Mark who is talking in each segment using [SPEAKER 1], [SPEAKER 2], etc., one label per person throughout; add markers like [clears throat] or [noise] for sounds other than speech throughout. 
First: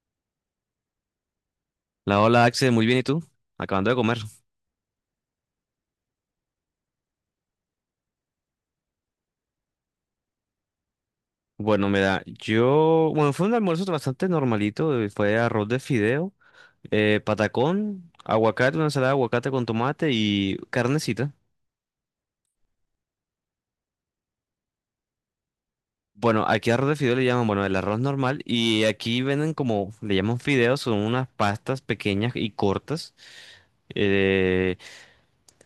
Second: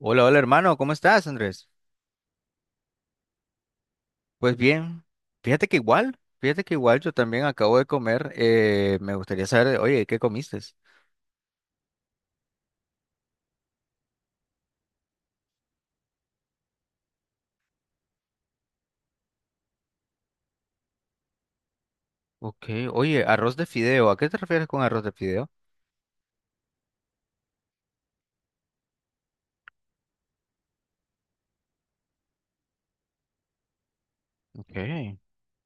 [SPEAKER 1] Hola, hola hermano, ¿cómo estás, Andrés?
[SPEAKER 2] La hola Axel, muy bien, ¿y tú? Acabando de comer.
[SPEAKER 1] Pues bien, fíjate que igual yo también acabo de comer, me gustaría saber, oye, ¿qué comiste?
[SPEAKER 2] Bueno, fue un almuerzo bastante normalito, fue arroz de fideo, patacón, aguacate, una ensalada de aguacate con tomate y carnecita.
[SPEAKER 1] Ok, oye, arroz de fideo, ¿a qué te refieres con arroz de fideo?
[SPEAKER 2] Bueno, aquí arroz de fideo le llaman, bueno, el arroz normal y aquí venden como, le llaman fideos, son unas pastas pequeñas y cortas. eh,
[SPEAKER 1] Okay.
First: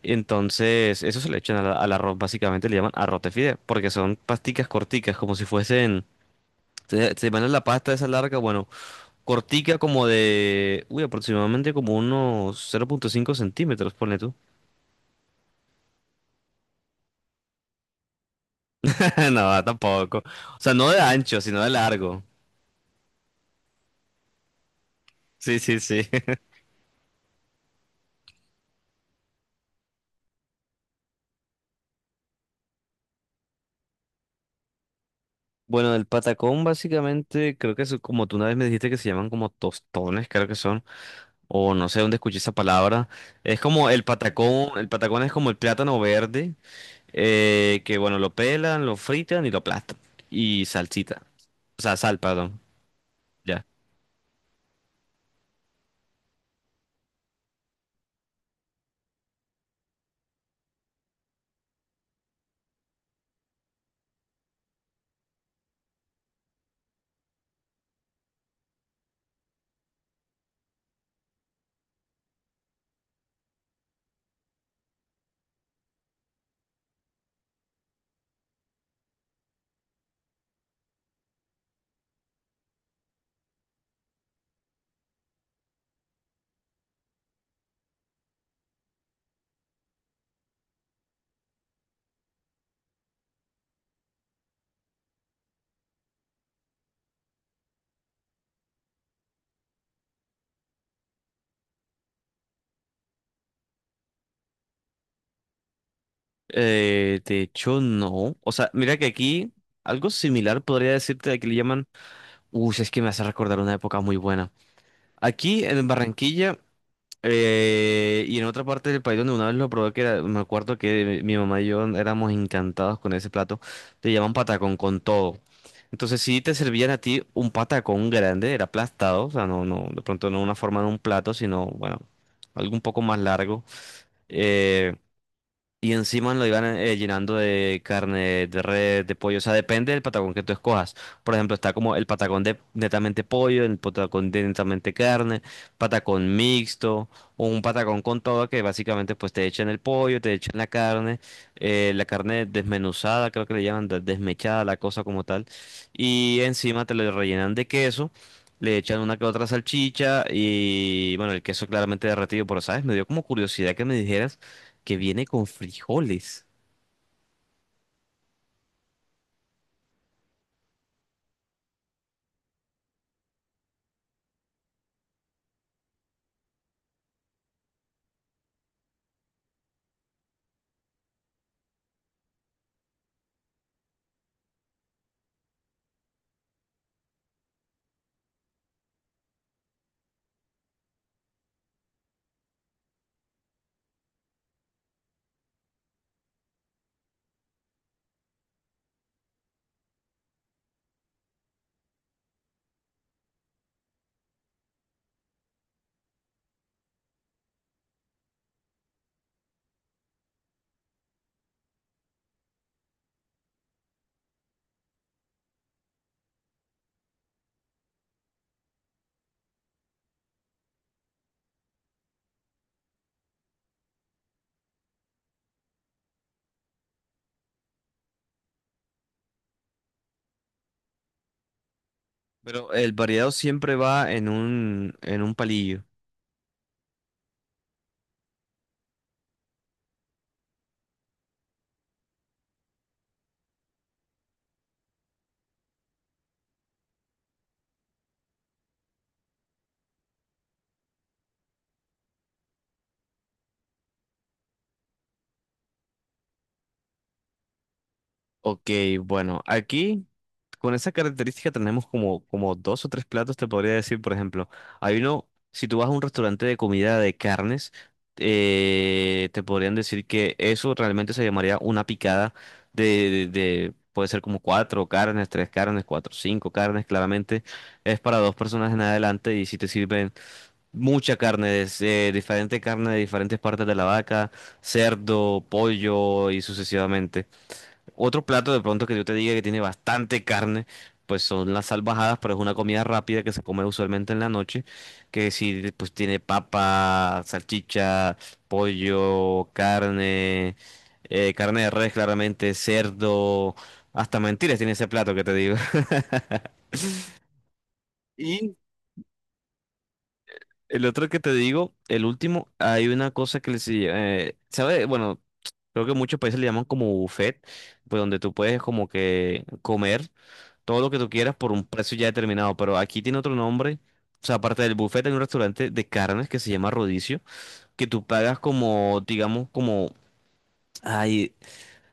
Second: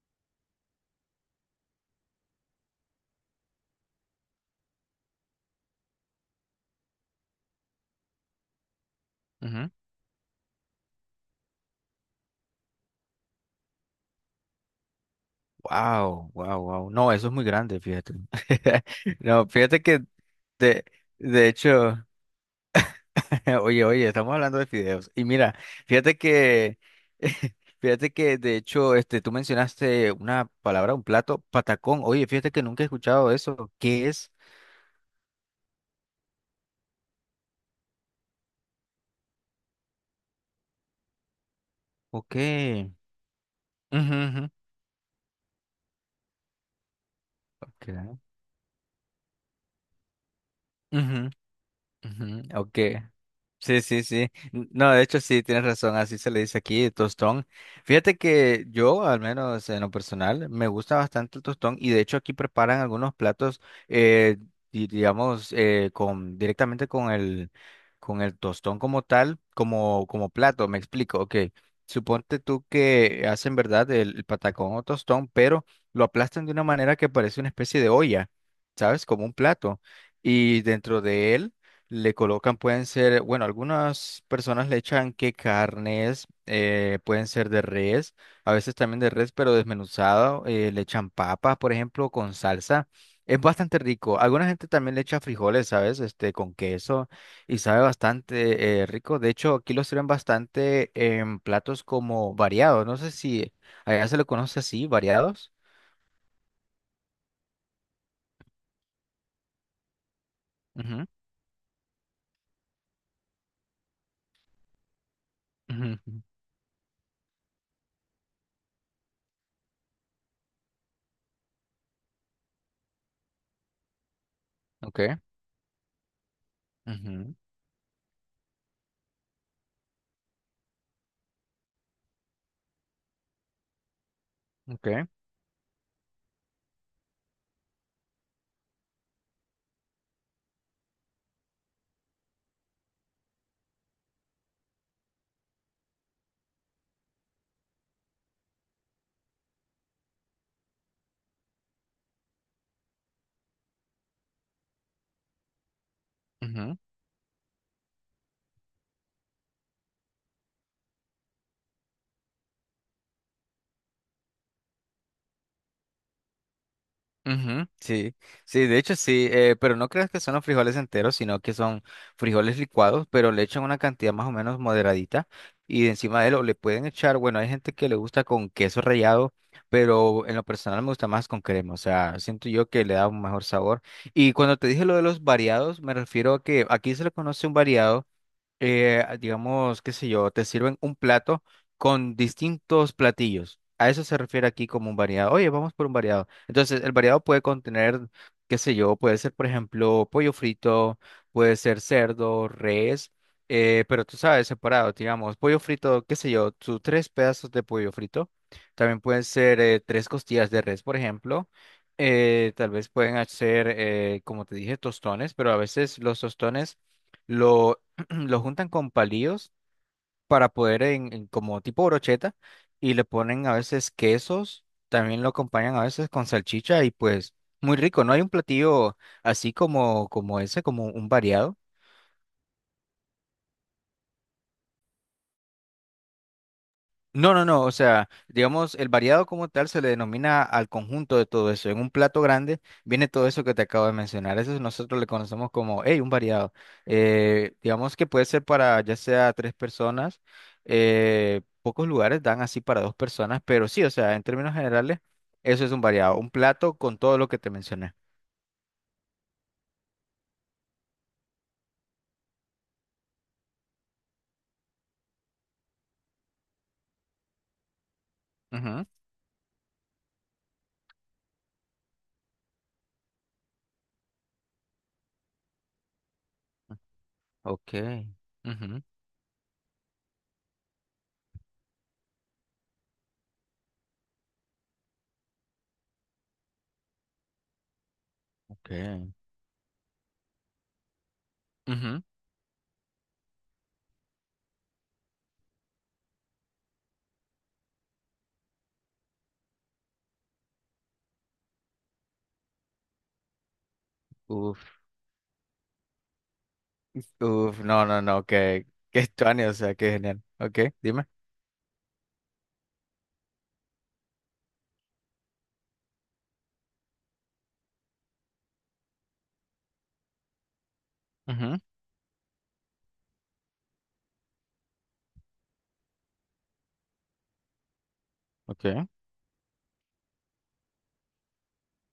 [SPEAKER 2] entonces, eso se le echan al arroz, básicamente le llaman arroz de fideo, porque son pasticas corticas, como si fuesen, se van en la pasta esa larga, bueno.
[SPEAKER 1] Ujú.
[SPEAKER 2] Cortica como de, uy, aproximadamente como unos 0.5 centímetros, ponle tú.
[SPEAKER 1] Wow, wow, wow. No, eso es muy grande, fíjate. [laughs]
[SPEAKER 2] [laughs]
[SPEAKER 1] No,
[SPEAKER 2] No,
[SPEAKER 1] fíjate que
[SPEAKER 2] tampoco. O sea,
[SPEAKER 1] de,
[SPEAKER 2] no de ancho,
[SPEAKER 1] de
[SPEAKER 2] sino de
[SPEAKER 1] hecho.
[SPEAKER 2] largo.
[SPEAKER 1] [laughs] Oye, oye, estamos hablando de fideos. Y mira,
[SPEAKER 2] Sí, sí, sí.
[SPEAKER 1] fíjate
[SPEAKER 2] [laughs]
[SPEAKER 1] que, [laughs] fíjate que de hecho, este, tú mencionaste una palabra, un plato, patacón. Oye, fíjate que nunca he escuchado eso. ¿Qué es?
[SPEAKER 2] Bueno, el patacón básicamente, creo que es como tú una vez me dijiste que se llaman como tostones, creo que son, o no sé dónde
[SPEAKER 1] ¿O
[SPEAKER 2] escuché esa
[SPEAKER 1] qué?
[SPEAKER 2] palabra. Es como
[SPEAKER 1] Ujú, ujú.
[SPEAKER 2] el patacón es como el plátano verde,
[SPEAKER 1] Ok.
[SPEAKER 2] que bueno, lo pelan, lo fritan y lo aplastan. Y salsita,
[SPEAKER 1] Ujú,
[SPEAKER 2] o sea, sal,
[SPEAKER 1] ujú,
[SPEAKER 2] perdón.
[SPEAKER 1] ok.
[SPEAKER 2] Ya.
[SPEAKER 1] Sí, sí, sí. No, de hecho sí, tienes razón, así se le dice aquí, tostón. Fíjate que yo, al menos en lo personal, me gusta bastante el tostón y de hecho aquí preparan algunos platos, eh, digamos, con, directamente con el tostón como tal, como, como plato, me explico, ok. Suponte tú que hacen, ¿verdad?, el patacón o tostón, pero lo aplastan de una manera que parece una especie de olla, ¿sabes? Como un plato. Y dentro de él le colocan, pueden ser, bueno, algunas personas le echan que carnes, pueden ser de res, a veces también de res, pero desmenuzado, le echan papas, por ejemplo, con salsa. Es bastante rico. Alguna gente también le echa frijoles, ¿sabes? Este, con queso y sabe bastante rico. De hecho, aquí lo sirven bastante en platos como variados. No sé si allá se lo conoce así, variados.
[SPEAKER 2] De hecho, no. O sea, mira que aquí algo similar podría
[SPEAKER 1] Ujú,
[SPEAKER 2] decirte de que le llaman. Uy, es que me hace recordar una época muy buena. Aquí en
[SPEAKER 1] ujú, ujú.
[SPEAKER 2] Barranquilla, y en otra parte del país donde una vez lo probé, me acuerdo que mi mamá y yo éramos encantados con ese plato. Te llaman patacón con
[SPEAKER 1] Ok,
[SPEAKER 2] todo. Entonces, si te servían a ti
[SPEAKER 1] ujú,
[SPEAKER 2] un patacón grande, era aplastado, o sea, no, no, de pronto no una forma de un plato, sino, bueno, algo un poco más largo.
[SPEAKER 1] ok,
[SPEAKER 2] Eh, y encima lo iban llenando de carne de res, de pollo. O sea, depende del patacón que tú escojas. Por ejemplo, está como el patacón de netamente pollo, el patacón de netamente carne, patacón mixto, o un patacón con todo que básicamente pues te echan el pollo, te echan la carne desmenuzada, creo que le llaman desmechada, la cosa como tal. Y
[SPEAKER 1] ujú.
[SPEAKER 2] encima te lo rellenan de queso, le echan una que otra salchicha y bueno, el queso claramente derretido, pero sabes, me dio como curiosidad que me dijeras que viene con frijoles.
[SPEAKER 1] Ujú, sí, sí, de hecho sí, pero no creas que son los frijoles enteros, sino que son frijoles licuados, pero le echan una cantidad más o menos moderadita y encima de lo le pueden echar, bueno, hay gente que le gusta con queso rallado, pero en lo personal me gusta más con crema, o sea, siento yo que le da un mejor sabor. Y cuando te dije lo de los variados, me refiero a que aquí se le conoce un variado digamos, qué sé yo, te sirven un plato con distintos platillos. A eso se refiere aquí como un variado. Oye, vamos por un variado. Entonces, el variado puede contener, qué sé yo, puede ser, por ejemplo, pollo frito, puede ser cerdo, res, pero tú sabes, separado, digamos, pollo frito, qué sé yo, tus tres pedazos de pollo frito. También pueden ser tres costillas de res, por ejemplo. Tal vez pueden hacer, como te dije, tostones, pero a veces los tostones [clears throat] lo juntan con palillos para poder en como tipo brocheta y le ponen a veces quesos, también lo acompañan a veces con salchicha y pues muy rico, no hay un platillo así como como ese, como un variado.
[SPEAKER 2] Pero el variado siempre va en un palillo.
[SPEAKER 1] No, no, no, o sea, digamos, el variado como tal se le denomina al conjunto de todo eso. En un plato grande viene todo eso que te acabo de mencionar. Eso nosotros le conocemos como, hey, un variado. Digamos que puede ser para ya sea tres personas. Pocos lugares dan así para dos personas, pero sí, o sea, en términos generales, eso es un variado. Un plato con todo lo que te mencioné.
[SPEAKER 2] Ok, bueno, aquí con esa característica tenemos como, como dos o tres platos, te podría decir, por ejemplo, hay uno, si tú vas a un restaurante de comida de carnes,
[SPEAKER 1] Ujú,
[SPEAKER 2] te podrían decir que eso realmente se llamaría una picada puede ser como cuatro carnes, tres carnes, cuatro, cinco carnes, claramente
[SPEAKER 1] ok.
[SPEAKER 2] es para dos personas en
[SPEAKER 1] Ujú,
[SPEAKER 2] adelante y si te sirven mucha carne, diferente carne de diferentes partes de la vaca, cerdo, pollo y sucesivamente. Otro plato de
[SPEAKER 1] ok,
[SPEAKER 2] pronto que yo te diga que tiene bastante carne, pues son las
[SPEAKER 1] ujú.
[SPEAKER 2] salvajadas, pero es una comida rápida que se come usualmente en la noche, que si pues tiene papa, salchicha, pollo, carne, carne de res claramente, cerdo, hasta mentiras tiene
[SPEAKER 1] Uf,
[SPEAKER 2] ese plato que te digo.
[SPEAKER 1] uf, no, no, no,
[SPEAKER 2] [laughs]
[SPEAKER 1] que estuani, o sea, qué genial. Ok,
[SPEAKER 2] El
[SPEAKER 1] dime.
[SPEAKER 2] otro que te digo, el último, hay una cosa que les... ¿sabe? Bueno, creo que muchos países le llaman como buffet, pues donde tú puedes como que comer todo lo que tú quieras por un precio ya determinado, pero aquí tiene otro nombre. O sea, aparte del buffet, hay un restaurante de carnes que se llama Rodicio, que tú pagas
[SPEAKER 1] Okay.
[SPEAKER 2] como, digamos, como... Ay,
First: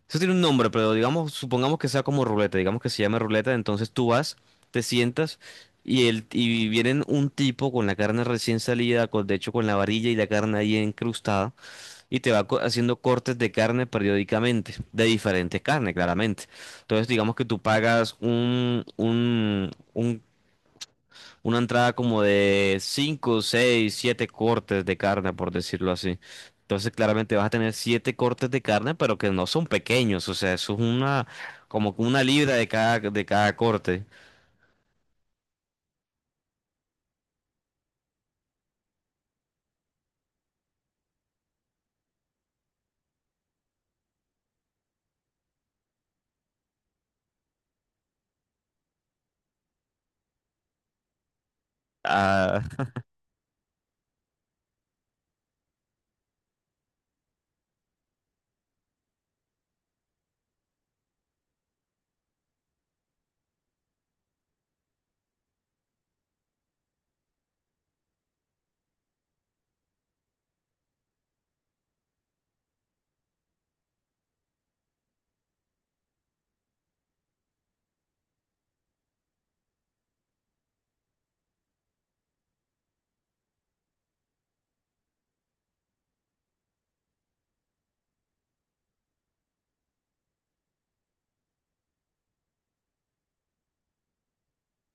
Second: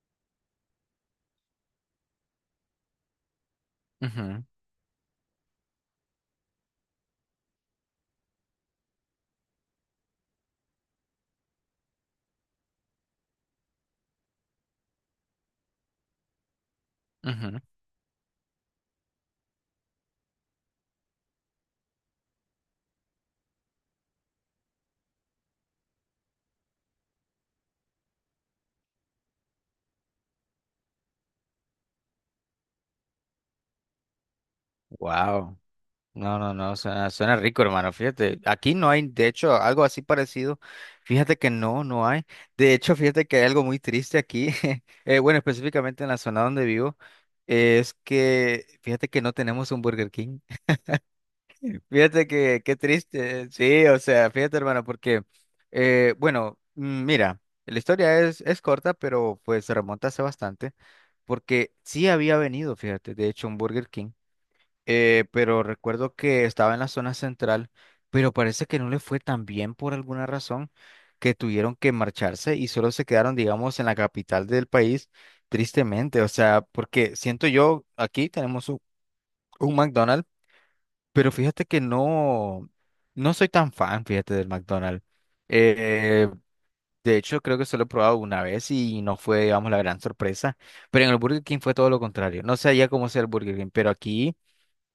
[SPEAKER 2] eso tiene un nombre, pero digamos, supongamos que sea como ruleta, digamos que se llame ruleta, entonces tú vas,
[SPEAKER 1] Ujú,
[SPEAKER 2] te sientas y el y vienen un tipo con la carne recién salida, con, de hecho con la varilla y la carne ahí encrustada y te va haciendo cortes de carne periódicamente, de diferentes carnes, claramente. Entonces, digamos que tú
[SPEAKER 1] ujú.
[SPEAKER 2] pagas un una entrada como de 5 6 7 cortes de carne, por decirlo así. Entonces, claramente vas a tener 7 cortes de carne, pero que no son pequeños. O sea, eso es una, como que una libra de cada corte.
[SPEAKER 1] Wow. No, no, no, suena, suena rico, hermano. Fíjate, aquí no hay, de hecho, algo así parecido. Fíjate que no, no hay. De hecho, fíjate que hay algo muy triste aquí. [laughs] Bueno, específicamente en la zona donde vivo, es que, fíjate que no tenemos un Burger King. [laughs] Fíjate que,
[SPEAKER 2] Ah,
[SPEAKER 1] qué
[SPEAKER 2] [laughs]
[SPEAKER 1] triste. Sí, o sea, fíjate, hermano, porque, bueno, mira, la historia es corta, pero pues se remonta hace bastante, porque sí había venido, fíjate, de hecho, un Burger King. Pero recuerdo que estaba en la zona central, pero parece que no le fue tan bien por alguna razón que tuvieron que marcharse y solo se quedaron, digamos, en la capital del país, tristemente. O sea, porque siento yo, aquí tenemos un McDonald's, pero fíjate que no, no soy tan fan, fíjate, del McDonald's. Eh, de hecho, creo que solo he probado una vez y no fue, digamos, la gran sorpresa, pero en el Burger King fue todo lo contrario. No sé allá cómo sea el Burger King, pero aquí...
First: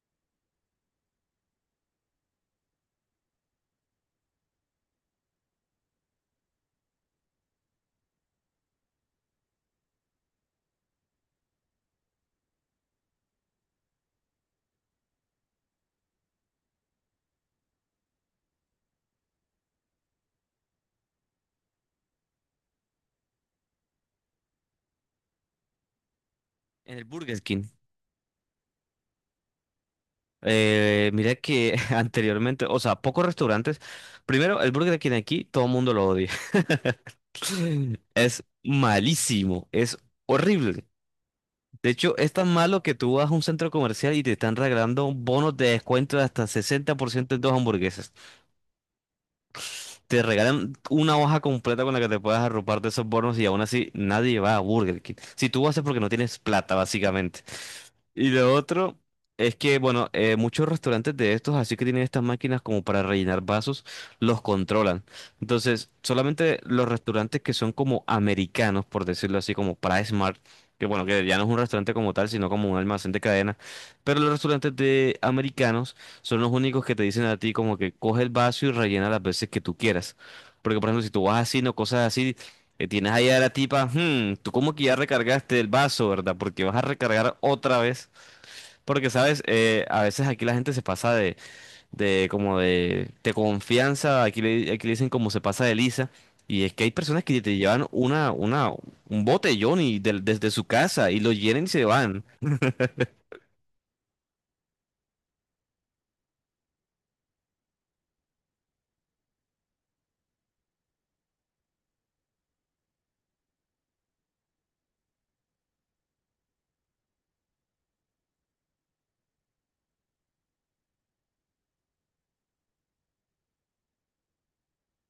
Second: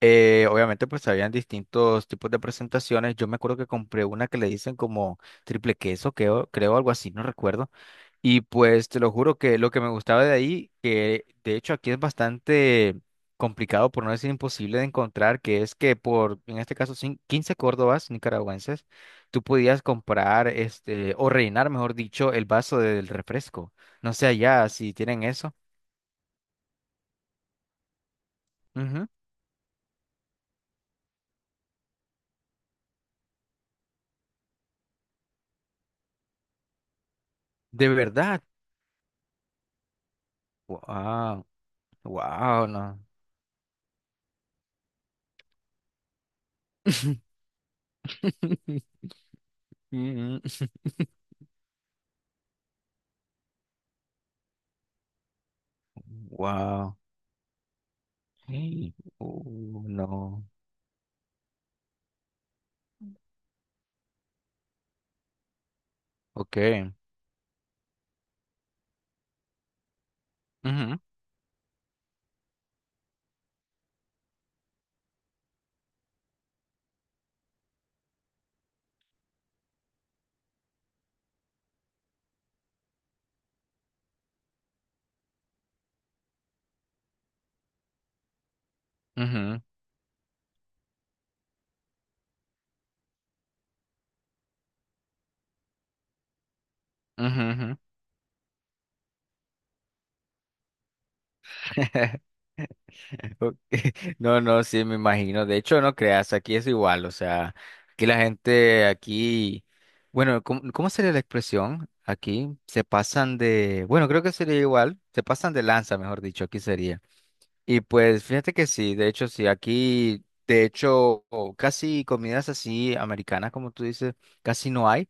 [SPEAKER 1] Obviamente, pues habían distintos tipos de presentaciones. Yo me acuerdo que compré una que le dicen como triple queso, creo, creo algo así, no recuerdo. Y pues te lo juro que lo que me gustaba de ahí, que de hecho aquí es bastante complicado, por no decir imposible de encontrar, que es que por, en este caso, 15 córdobas nicaragüenses, tú podías comprar, este, o rellenar, mejor dicho, el vaso del refresco. No sé allá si tienen eso.
[SPEAKER 2] en el Burger King.
[SPEAKER 1] Ujú.
[SPEAKER 2] Mira que [laughs] anteriormente, o sea, pocos restaurantes. Primero, el Burger King aquí, todo el mundo lo odia.
[SPEAKER 1] De
[SPEAKER 2] [laughs]
[SPEAKER 1] verdad.
[SPEAKER 2] Es malísimo, es horrible.
[SPEAKER 1] Wow,
[SPEAKER 2] De hecho, es tan
[SPEAKER 1] wow,
[SPEAKER 2] malo que
[SPEAKER 1] no.
[SPEAKER 2] tú vas a un centro comercial y te están regalando bonos de descuento de hasta 60%
[SPEAKER 1] [laughs]
[SPEAKER 2] en dos hamburguesas.
[SPEAKER 1] [laughs]
[SPEAKER 2] Te regalan una hoja completa con la que te puedas arropar de esos bonos y aún así nadie va a Burger King. Si tú vas es porque no tienes plata,
[SPEAKER 1] Wow.
[SPEAKER 2] básicamente. Y lo
[SPEAKER 1] Hey.
[SPEAKER 2] otro
[SPEAKER 1] Oh,
[SPEAKER 2] es que, bueno,
[SPEAKER 1] no.
[SPEAKER 2] muchos restaurantes de estos, así que tienen estas máquinas como para rellenar vasos, los controlan. Entonces, solamente los
[SPEAKER 1] Okay.
[SPEAKER 2] restaurantes que son como americanos, por decirlo así, como para Smart, que
[SPEAKER 1] Ujú,
[SPEAKER 2] bueno, que ya no es un restaurante como tal, sino como un almacén de cadena, pero los restaurantes de americanos son los únicos que te dicen a ti como que coge el vaso y rellena las veces que tú quieras. Porque, por ejemplo, si tú vas así, no cosas así, tienes ahí a la tipa, "Hmm, tú como que ya recargaste el vaso, ¿verdad? Porque vas a recargar otra vez. Porque, ¿sabes?
[SPEAKER 1] ujú,
[SPEAKER 2] A veces aquí la gente se pasa de, de confianza, aquí le dicen como se pasa de lisa, y es que hay personas que
[SPEAKER 1] ujú,
[SPEAKER 2] te
[SPEAKER 1] ujú.
[SPEAKER 2] llevan un botellón y desde su casa y lo llenan y se van.
[SPEAKER 1] [laughs] Ok. [laughs] No, no, sí, me imagino. De hecho, no creas, aquí es igual. O sea, aquí la gente, aquí, bueno, ¿cómo, cómo sería la expresión? Aquí se pasan de, bueno, creo que sería igual, se pasan de lanza, mejor dicho, aquí sería. Y pues fíjate que sí, de hecho sí, aquí de hecho o casi comidas así americanas como tú dices, casi no hay,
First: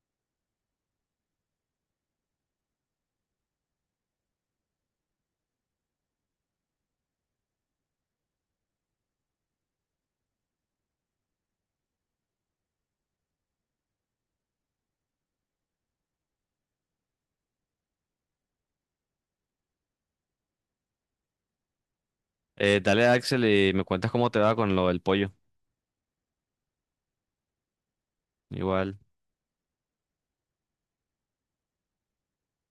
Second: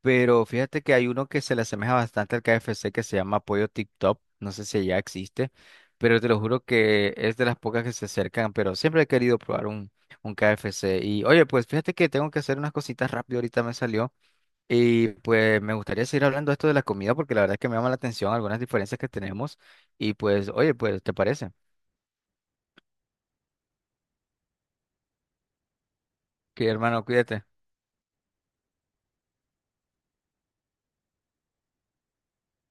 [SPEAKER 1] pero fíjate que hay uno que se le asemeja bastante al KFC que se llama Pollo tip top no sé si ya existe, pero te lo juro que es de las pocas que se acercan, pero siempre he querido probar un KFC. Y oye, pues fíjate que tengo que hacer unas cositas rápido, ahorita me salió, y pues me gustaría seguir hablando de esto de la comida porque la verdad es que me llama la atención algunas diferencias que tenemos, y pues oye, pues ¿te parece?
[SPEAKER 2] Dale Axel y me cuentas cómo te va con lo del pollo.
[SPEAKER 1] Que hermano, cuídate.
[SPEAKER 2] Igual.